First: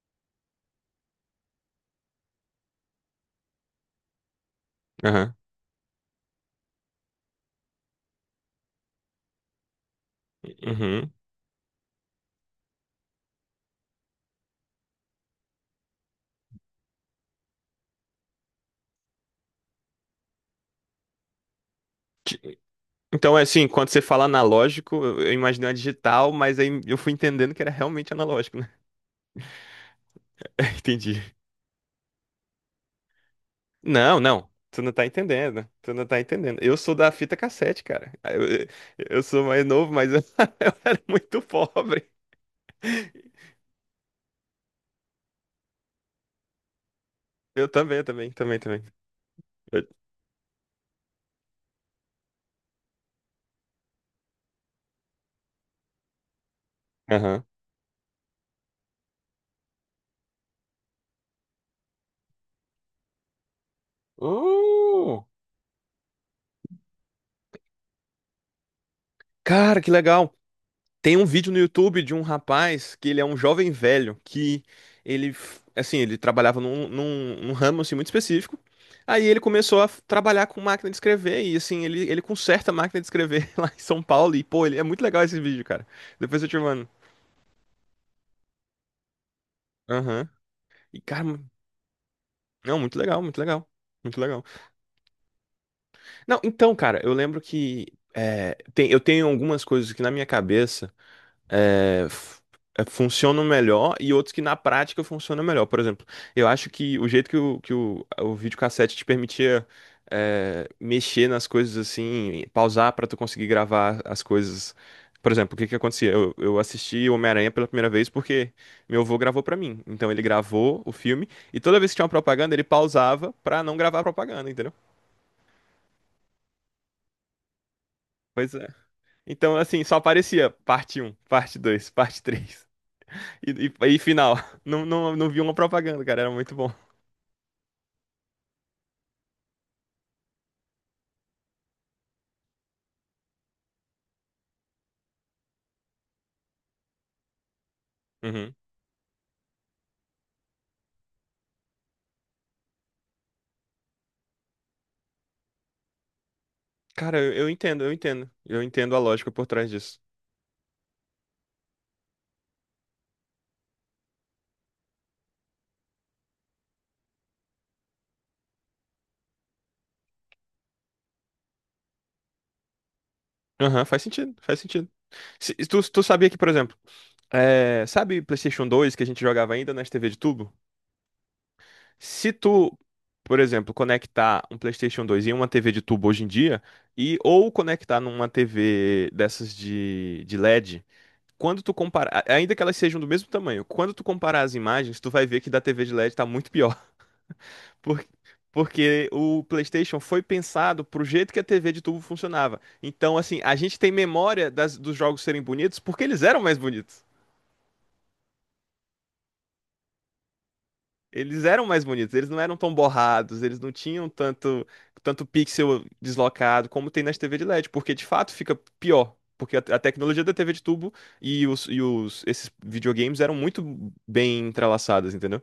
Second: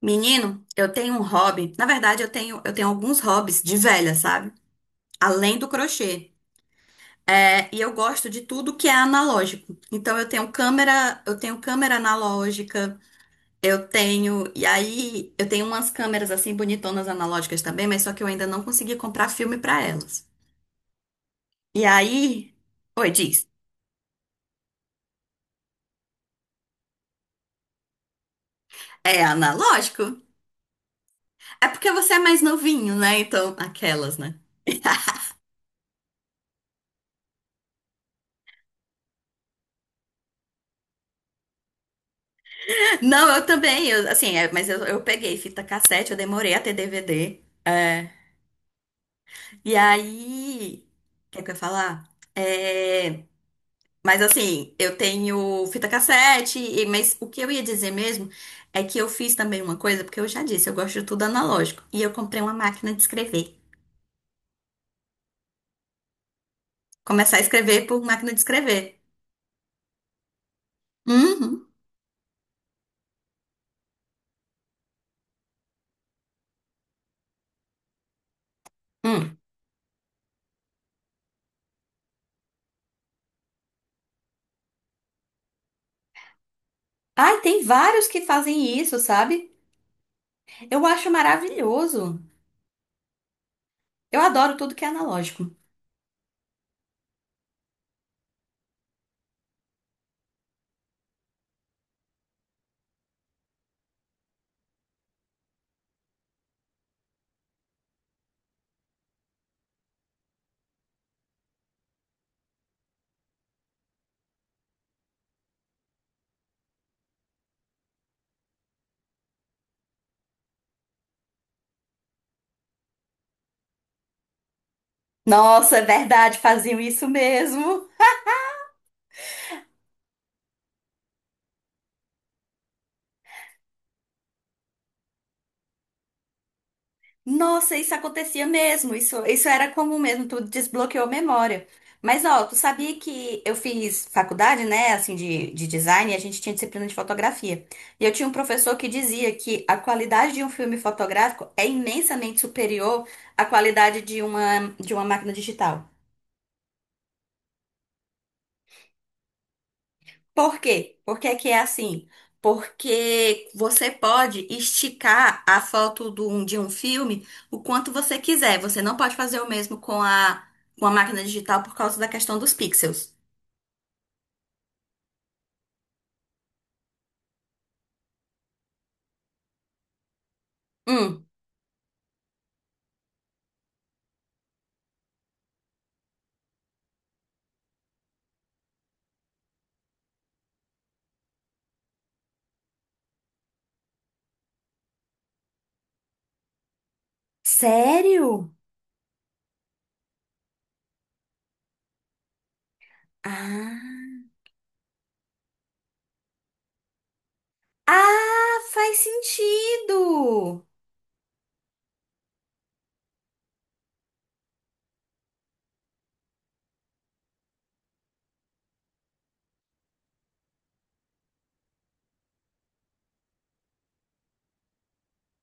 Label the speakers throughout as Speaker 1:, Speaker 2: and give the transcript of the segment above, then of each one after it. Speaker 1: Menino, eu tenho um hobby. Na verdade, eu tenho alguns hobbies de velha, sabe?
Speaker 2: Aham.
Speaker 1: Além do crochê. E eu gosto de tudo que é analógico. Então
Speaker 2: Uhum.
Speaker 1: eu tenho câmera analógica, eu tenho, e aí eu tenho umas câmeras assim bonitonas analógicas também, mas só que eu ainda não consegui comprar filme pra elas. E aí,
Speaker 2: Ti-
Speaker 1: oi,
Speaker 2: Então, é
Speaker 1: diz,
Speaker 2: assim, quando você fala analógico, eu imaginei uma digital, mas aí eu fui entendendo que era realmente analógico, né?
Speaker 1: é analógico?
Speaker 2: Entendi.
Speaker 1: É porque você é mais novinho, né? Então, aquelas,
Speaker 2: Não,
Speaker 1: né?
Speaker 2: não. Tu não tá entendendo. Tu não tá entendendo. Eu sou da fita cassete, cara. Sou mais novo, mas eu, eu era muito pobre.
Speaker 1: Não, eu também, eu, assim, mas eu peguei fita cassete, eu demorei a ter DVD.
Speaker 2: Eu também, também, também.
Speaker 1: E
Speaker 2: Eu-
Speaker 1: aí, o que é que eu ia falar? É, mas assim, eu tenho fita cassete, mas o que
Speaker 2: Aham.
Speaker 1: eu ia dizer mesmo é que eu fiz também uma coisa, porque eu já disse, eu gosto de tudo analógico. E eu comprei uma máquina de escrever.
Speaker 2: Uh,
Speaker 1: Começar a escrever por máquina de escrever.
Speaker 2: cara, que legal. Tem um vídeo no
Speaker 1: Uhum.
Speaker 2: YouTube de um rapaz que ele é um jovem velho que assim, ele trabalhava num ramo assim, muito específico. Aí
Speaker 1: Hum.
Speaker 2: ele começou trabalhar com máquina de escrever e assim, ele conserta a máquina de escrever lá em São Paulo. E pô, ele, é muito legal esse vídeo, cara. Depois eu te mando.
Speaker 1: Ai, tem vários que fazem isso, sabe?
Speaker 2: Aham.
Speaker 1: Eu
Speaker 2: E
Speaker 1: acho
Speaker 2: cara,
Speaker 1: maravilhoso.
Speaker 2: não, muito legal, muito legal.
Speaker 1: Eu
Speaker 2: Muito legal.
Speaker 1: adoro tudo que é analógico.
Speaker 2: Não, então, cara, eu lembro que eu tenho algumas coisas que na minha cabeça. é, f- funcionam melhor e outros que na prática funcionam melhor. Por exemplo, eu acho que o jeito que o videocassete te permitia mexer nas coisas assim, pausar para tu conseguir gravar as coisas. Por exemplo, o que que acontecia? Eu assisti Homem-Aranha pela primeira vez porque meu avô gravou para mim. Então ele gravou o filme e toda vez que tinha uma propaganda ele pausava para não gravar a propaganda, entendeu?
Speaker 1: Nossa, é verdade, faziam isso mesmo.
Speaker 2: Pois é. Então, assim, só aparecia parte um, parte 2, parte 3. E final. Não, não, não vi uma propaganda, cara. Era muito bom.
Speaker 1: Nossa, isso acontecia mesmo. Isso era comum mesmo, tu desbloqueou a memória. Mas ó, tu sabia que eu fiz faculdade, né, assim, de design, e a gente tinha disciplina de fotografia. E eu tinha um
Speaker 2: Uhum.
Speaker 1: professor que dizia que a qualidade de um filme fotográfico é imensamente superior à qualidade de de uma máquina digital.
Speaker 2: Cara, eu entendo, eu entendo. Eu entendo a lógica por trás disso.
Speaker 1: Por quê? Por que que é assim? Porque você pode esticar a foto um, de um filme o quanto você quiser. Você não pode fazer o mesmo com a máquina digital por causa da questão dos pixels.
Speaker 2: Aham, faz sentido, faz sentido. Se, tu, tu sabia que, por exemplo, sabe PlayStation 2 que a gente jogava ainda nas TV de tubo?
Speaker 1: Hum.
Speaker 2: Se tu, por exemplo, conectar um PlayStation 2 em uma TV de tubo hoje em dia, e ou conectar numa TV dessas de LED, quando tu comparar, ainda que elas sejam do mesmo tamanho, quando tu comparar as imagens, tu vai ver que da TV de LED tá muito pior. Por-
Speaker 1: Sério?
Speaker 2: Porque o PlayStation foi pensado pro jeito que a TV de tubo funcionava. Então, assim, a gente tem
Speaker 1: Ah.
Speaker 2: memória dos jogos serem bonitos porque eles eram mais bonitos.
Speaker 1: Ah, faz sentido!
Speaker 2: Eles eram mais bonitos, eles não eram tão borrados, eles não tinham tanto pixel deslocado como tem nas TV de LED, porque de fato fica pior. Porque a tecnologia da TV de tubo e esses videogames eram muito bem entrelaçadas, entendeu?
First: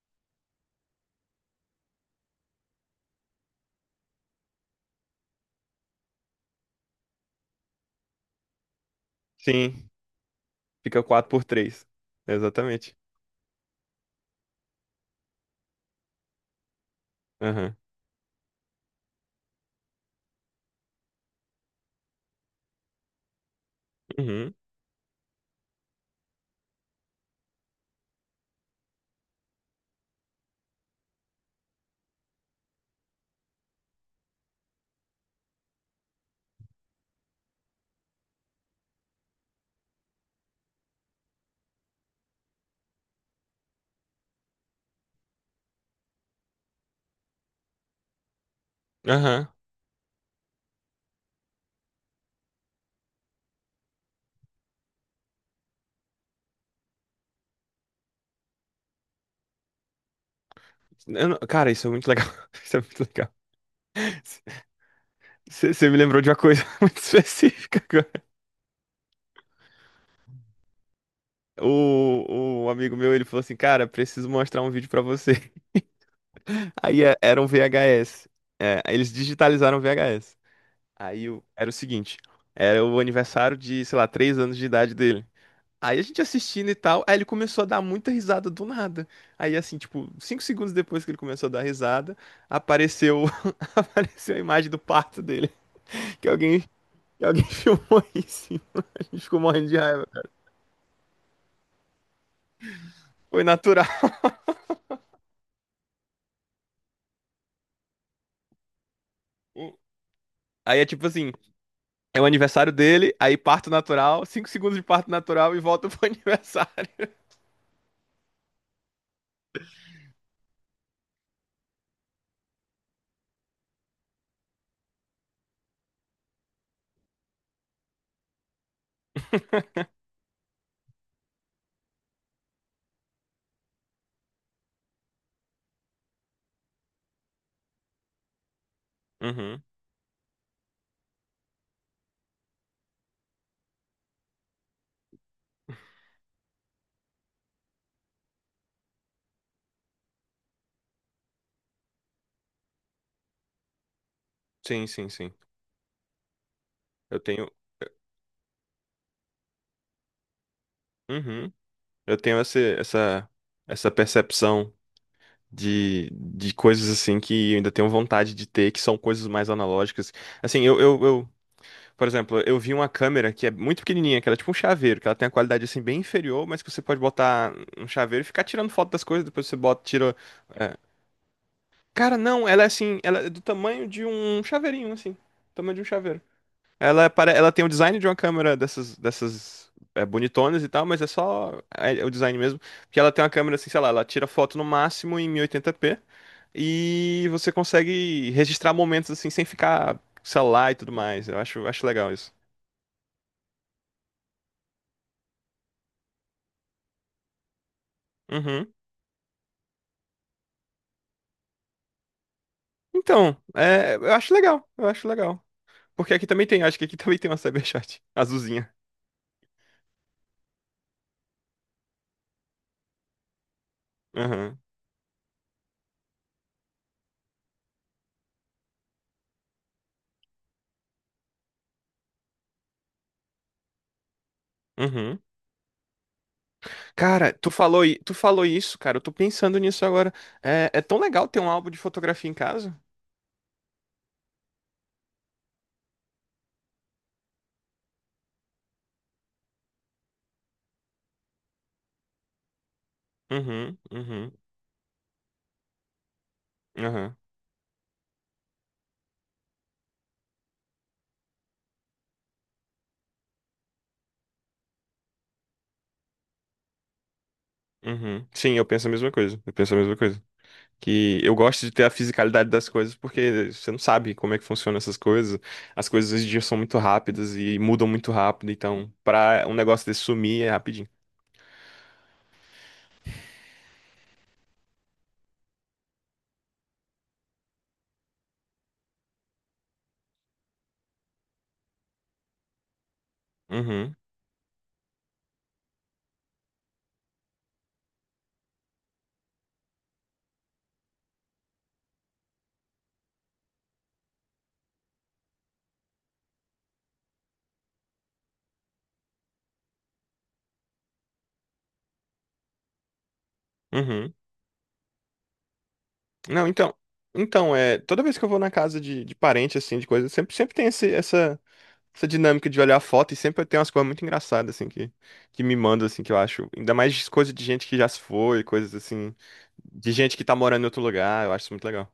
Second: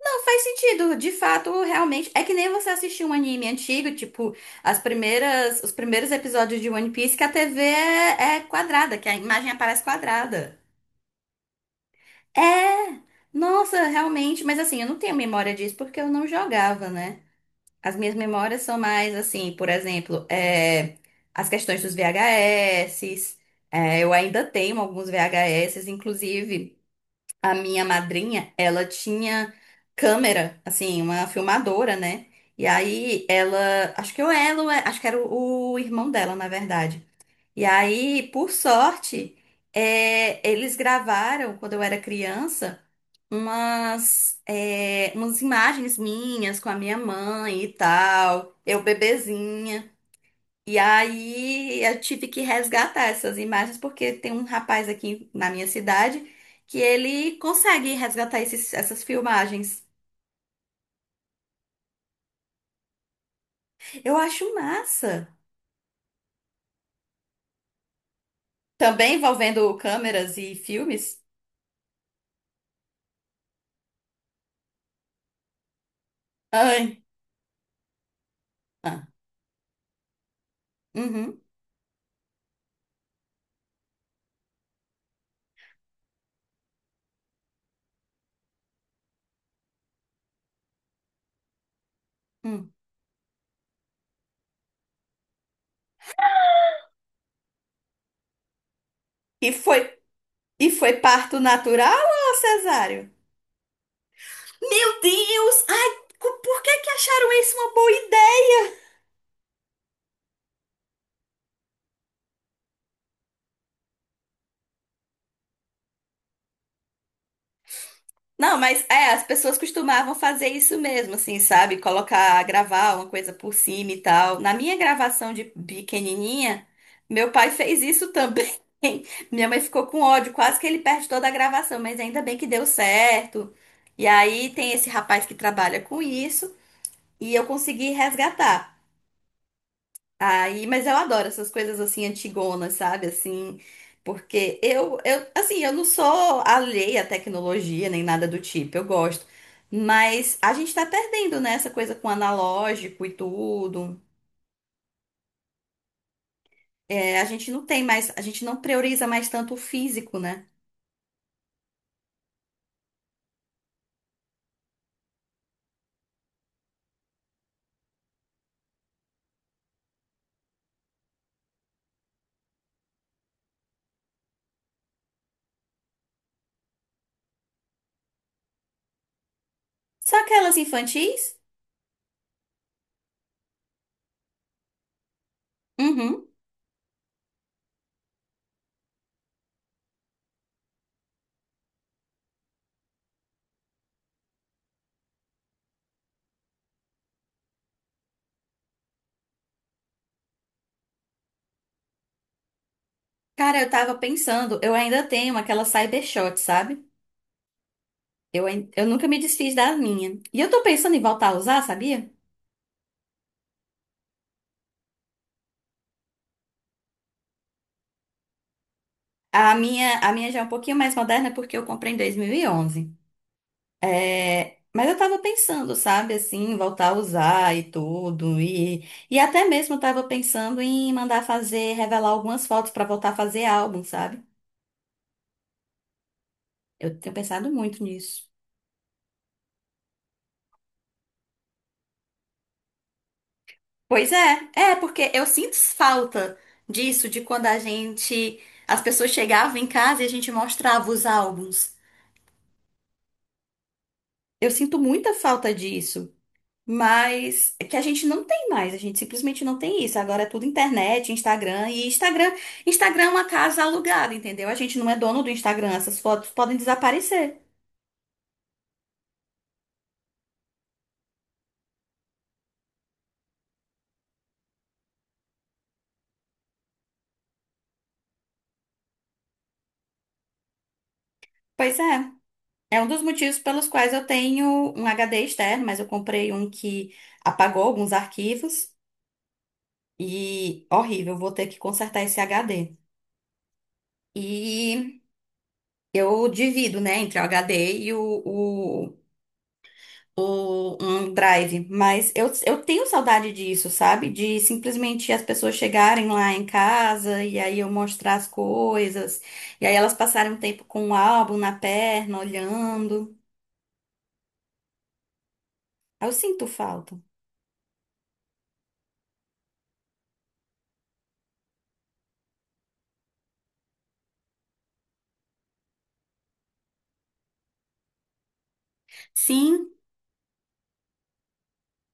Speaker 1: Não, faz sentido. De fato, realmente. É que nem você assistir um anime antigo, tipo, as primeiras, os primeiros episódios de One Piece, que a TV é quadrada, que a imagem aparece
Speaker 2: Sim,
Speaker 1: quadrada.
Speaker 2: fica 4:3. Exatamente.
Speaker 1: É, nossa, realmente, mas assim, eu não tenho memória disso porque eu não jogava, né?
Speaker 2: Aham.
Speaker 1: As minhas memórias são mais assim, por exemplo, as questões dos VHS, eu ainda
Speaker 2: Uhum.
Speaker 1: tenho alguns VHS, inclusive a minha madrinha, ela tinha câmera, assim, uma filmadora, né? E aí ela, acho que eu, ela, acho que era o irmão dela, na verdade. E aí, por sorte, eles gravaram, quando eu era criança, umas, umas imagens minhas com a minha mãe e tal, eu
Speaker 2: Aham.
Speaker 1: bebezinha. E aí eu tive que resgatar essas imagens, porque tem um rapaz aqui na minha cidade que ele consegue resgatar essas filmagens.
Speaker 2: Eu não- Cara, isso é muito legal. Isso é muito legal.
Speaker 1: Eu acho massa.
Speaker 2: Você me lembrou de uma coisa muito específica agora.
Speaker 1: Também envolvendo câmeras e filmes.
Speaker 2: O amigo meu, ele falou assim, cara, preciso mostrar um vídeo pra você.
Speaker 1: Ai.
Speaker 2: Aí era um VHS. É, aí
Speaker 1: Ah.
Speaker 2: eles digitalizaram o VHS. Aí
Speaker 1: Uhum.
Speaker 2: era o seguinte, era o aniversário de, sei lá, 3 anos de idade dele. Aí a gente assistindo e tal, aí ele começou a dar muita risada do nada. Aí assim, tipo, 5 segundos depois que ele começou a dar risada,
Speaker 1: Hum.
Speaker 2: apareceu, apareceu a imagem do parto dele, que alguém e alguém filmou isso, e a gente ficou
Speaker 1: E
Speaker 2: morrendo de
Speaker 1: foi,
Speaker 2: raiva.
Speaker 1: e foi parto natural ou cesáreo?
Speaker 2: Foi natural.
Speaker 1: Meu Deus! Ai, por que que acharam isso uma boa ideia?
Speaker 2: Aí é tipo assim: é o aniversário dele, aí parto natural, 5 segundos de parto natural e volta pro aniversário.
Speaker 1: Não, mas é, as pessoas costumavam fazer isso mesmo, assim, sabe? Colocar, gravar uma coisa por cima e tal. Na minha gravação de pequenininha, meu pai fez isso também. Minha mãe ficou com ódio, quase que ele perde toda a gravação, mas ainda bem que deu certo. E aí tem esse rapaz que trabalha com isso e eu consegui resgatar.
Speaker 2: Uhum.
Speaker 1: Aí, mas eu adoro essas coisas assim antigonas, sabe? Assim, porque assim, eu não sou alheia à tecnologia nem nada do tipo, eu gosto. Mas a gente tá perdendo, né, essa coisa com analógico e tudo.
Speaker 2: Sim, sim, sim. Eu
Speaker 1: A gente
Speaker 2: tenho.
Speaker 1: não tem mais, a gente não prioriza mais tanto o físico, né?
Speaker 2: Uhum. Eu tenho essa percepção de coisas assim que eu ainda tenho vontade de ter, que são coisas mais analógicas. Assim, eu por exemplo, eu vi uma câmera que é muito pequenininha, que ela é tipo um chaveiro, que ela tem a qualidade assim bem inferior, mas que você pode botar um chaveiro e ficar tirando foto das coisas, depois você bota, tira.
Speaker 1: Só aquelas
Speaker 2: É.
Speaker 1: infantis?
Speaker 2: Cara, não, ela é assim, ela é do tamanho de um chaveirinho, assim. Tamanho de um chaveiro.
Speaker 1: Uhum.
Speaker 2: Ela tem o design de uma câmera dessas, bonitonas e tal, mas é só o design mesmo. Porque ela tem uma câmera assim, sei lá, ela tira foto no máximo em 1080p e oitenta p e você consegue registrar momentos assim sem ficar celular e tudo mais. Eu acho legal isso.
Speaker 1: Cara, eu tava pensando, eu ainda tenho aquela Cybershot, sabe? Eu,
Speaker 2: Uhum.
Speaker 1: eu nunca me desfiz da minha. E eu tô pensando em voltar a usar, sabia?
Speaker 2: Então, eu acho legal, eu acho legal. Porque aqui também tem, acho que aqui também tem uma Cyberchat azulzinha.
Speaker 1: A minha já é um pouquinho mais moderna porque eu comprei em 2011. É,
Speaker 2: Aham.
Speaker 1: mas eu tava pensando, sabe, assim, voltar a usar e tudo. E até mesmo eu tava pensando em mandar fazer, revelar algumas fotos pra voltar a fazer álbum, sabe?
Speaker 2: Uhum.
Speaker 1: Eu tenho
Speaker 2: Cara,
Speaker 1: pensado
Speaker 2: tu
Speaker 1: muito
Speaker 2: falou, i- tu
Speaker 1: nisso.
Speaker 2: falou isso, cara. Eu tô pensando nisso agora. É tão legal ter um álbum de fotografia em casa.
Speaker 1: Pois é, é porque eu sinto falta disso, de quando a gente, as pessoas chegavam em casa e a gente mostrava os álbuns.
Speaker 2: Uhum, uhum,
Speaker 1: Eu sinto muita falta disso.
Speaker 2: aham,
Speaker 1: Mas é que a gente não tem mais, a gente simplesmente não tem isso. Agora é tudo internet, Instagram e Instagram. Instagram é uma casa alugada, entendeu? A gente não é dono do Instagram, essas fotos podem desaparecer.
Speaker 2: uhum. Sim, eu penso a mesma coisa. Eu penso a mesma coisa. Que eu gosto de ter a fisicalidade das coisas, porque você não sabe como é que funcionam essas coisas. As coisas hoje em dia são muito rápidas e mudam muito rápido. Então, pra um negócio desse sumir é rapidinho.
Speaker 1: Pois é. É um dos motivos pelos quais eu tenho um HD externo, mas eu comprei um que apagou alguns arquivos e horrível, vou ter que consertar esse HD.
Speaker 2: Uhum,
Speaker 1: E eu divido, né, entre o HD e um drive, mas eu tenho saudade disso, sabe? De simplesmente as pessoas chegarem lá em casa e aí eu mostrar as coisas, e aí elas passarem um tempo com o álbum na perna, olhando.
Speaker 2: uhum.
Speaker 1: Eu sinto
Speaker 2: Não, então,
Speaker 1: falta.
Speaker 2: então toda vez que eu vou na casa de parente assim, de coisa, sempre tem esse, essa essa dinâmica de olhar a foto e sempre tem umas coisas muito engraçadas assim que me mandam assim que eu acho, ainda mais coisa de gente que já se foi, coisas assim
Speaker 1: Sim.
Speaker 2: de gente que tá morando em outro lugar, eu acho isso muito legal.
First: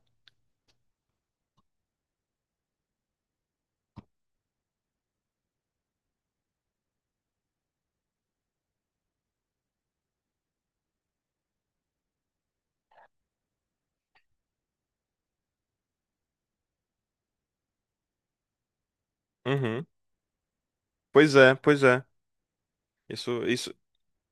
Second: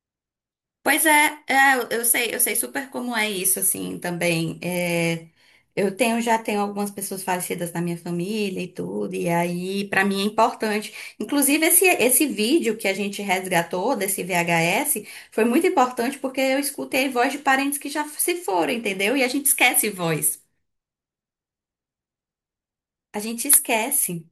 Speaker 1: Pois é, eu eu sei super como é isso, assim, também. Eu tenho, já tenho algumas pessoas falecidas na minha família e tudo, e aí, pra mim é importante. Inclusive, esse vídeo que a gente resgatou desse VHS foi muito importante porque eu escutei voz de parentes que já se foram, entendeu? E a gente
Speaker 2: Uhum.
Speaker 1: esquece voz.
Speaker 2: Pois é, pois é.
Speaker 1: A
Speaker 2: Isso,
Speaker 1: gente
Speaker 2: isso.
Speaker 1: esquece.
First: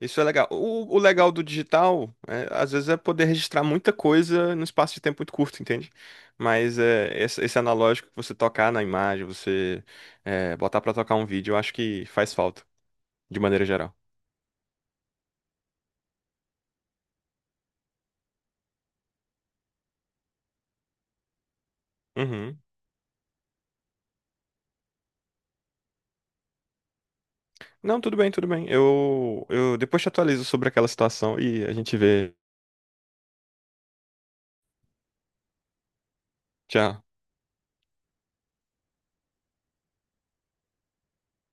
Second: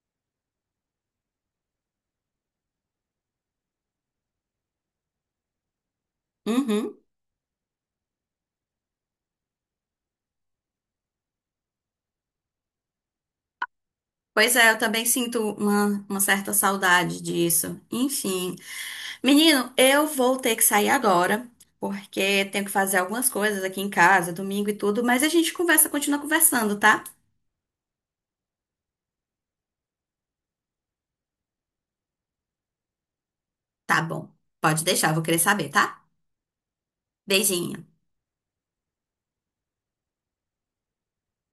Speaker 2: Isso é legal. O legal do digital, é, às vezes, é poder registrar muita coisa num espaço de tempo muito curto, entende? Mas
Speaker 1: Uhum.
Speaker 2: esse analógico que você tocar na imagem, você botar pra tocar um vídeo, eu acho que faz falta, de maneira geral.
Speaker 1: Pois é, eu também sinto uma certa saudade disso. Enfim, menino, eu vou ter que sair agora, porque
Speaker 2: Uhum.
Speaker 1: tenho que fazer algumas coisas aqui em casa, domingo e tudo, mas a gente conversa, continua conversando, tá?
Speaker 2: Não, tudo bem, tudo bem. Eu depois te atualizo sobre aquela situação e a gente vê.
Speaker 1: Tá bom. Pode deixar, vou querer saber, tá?
Speaker 2: Tchau.
Speaker 1: Beijinho.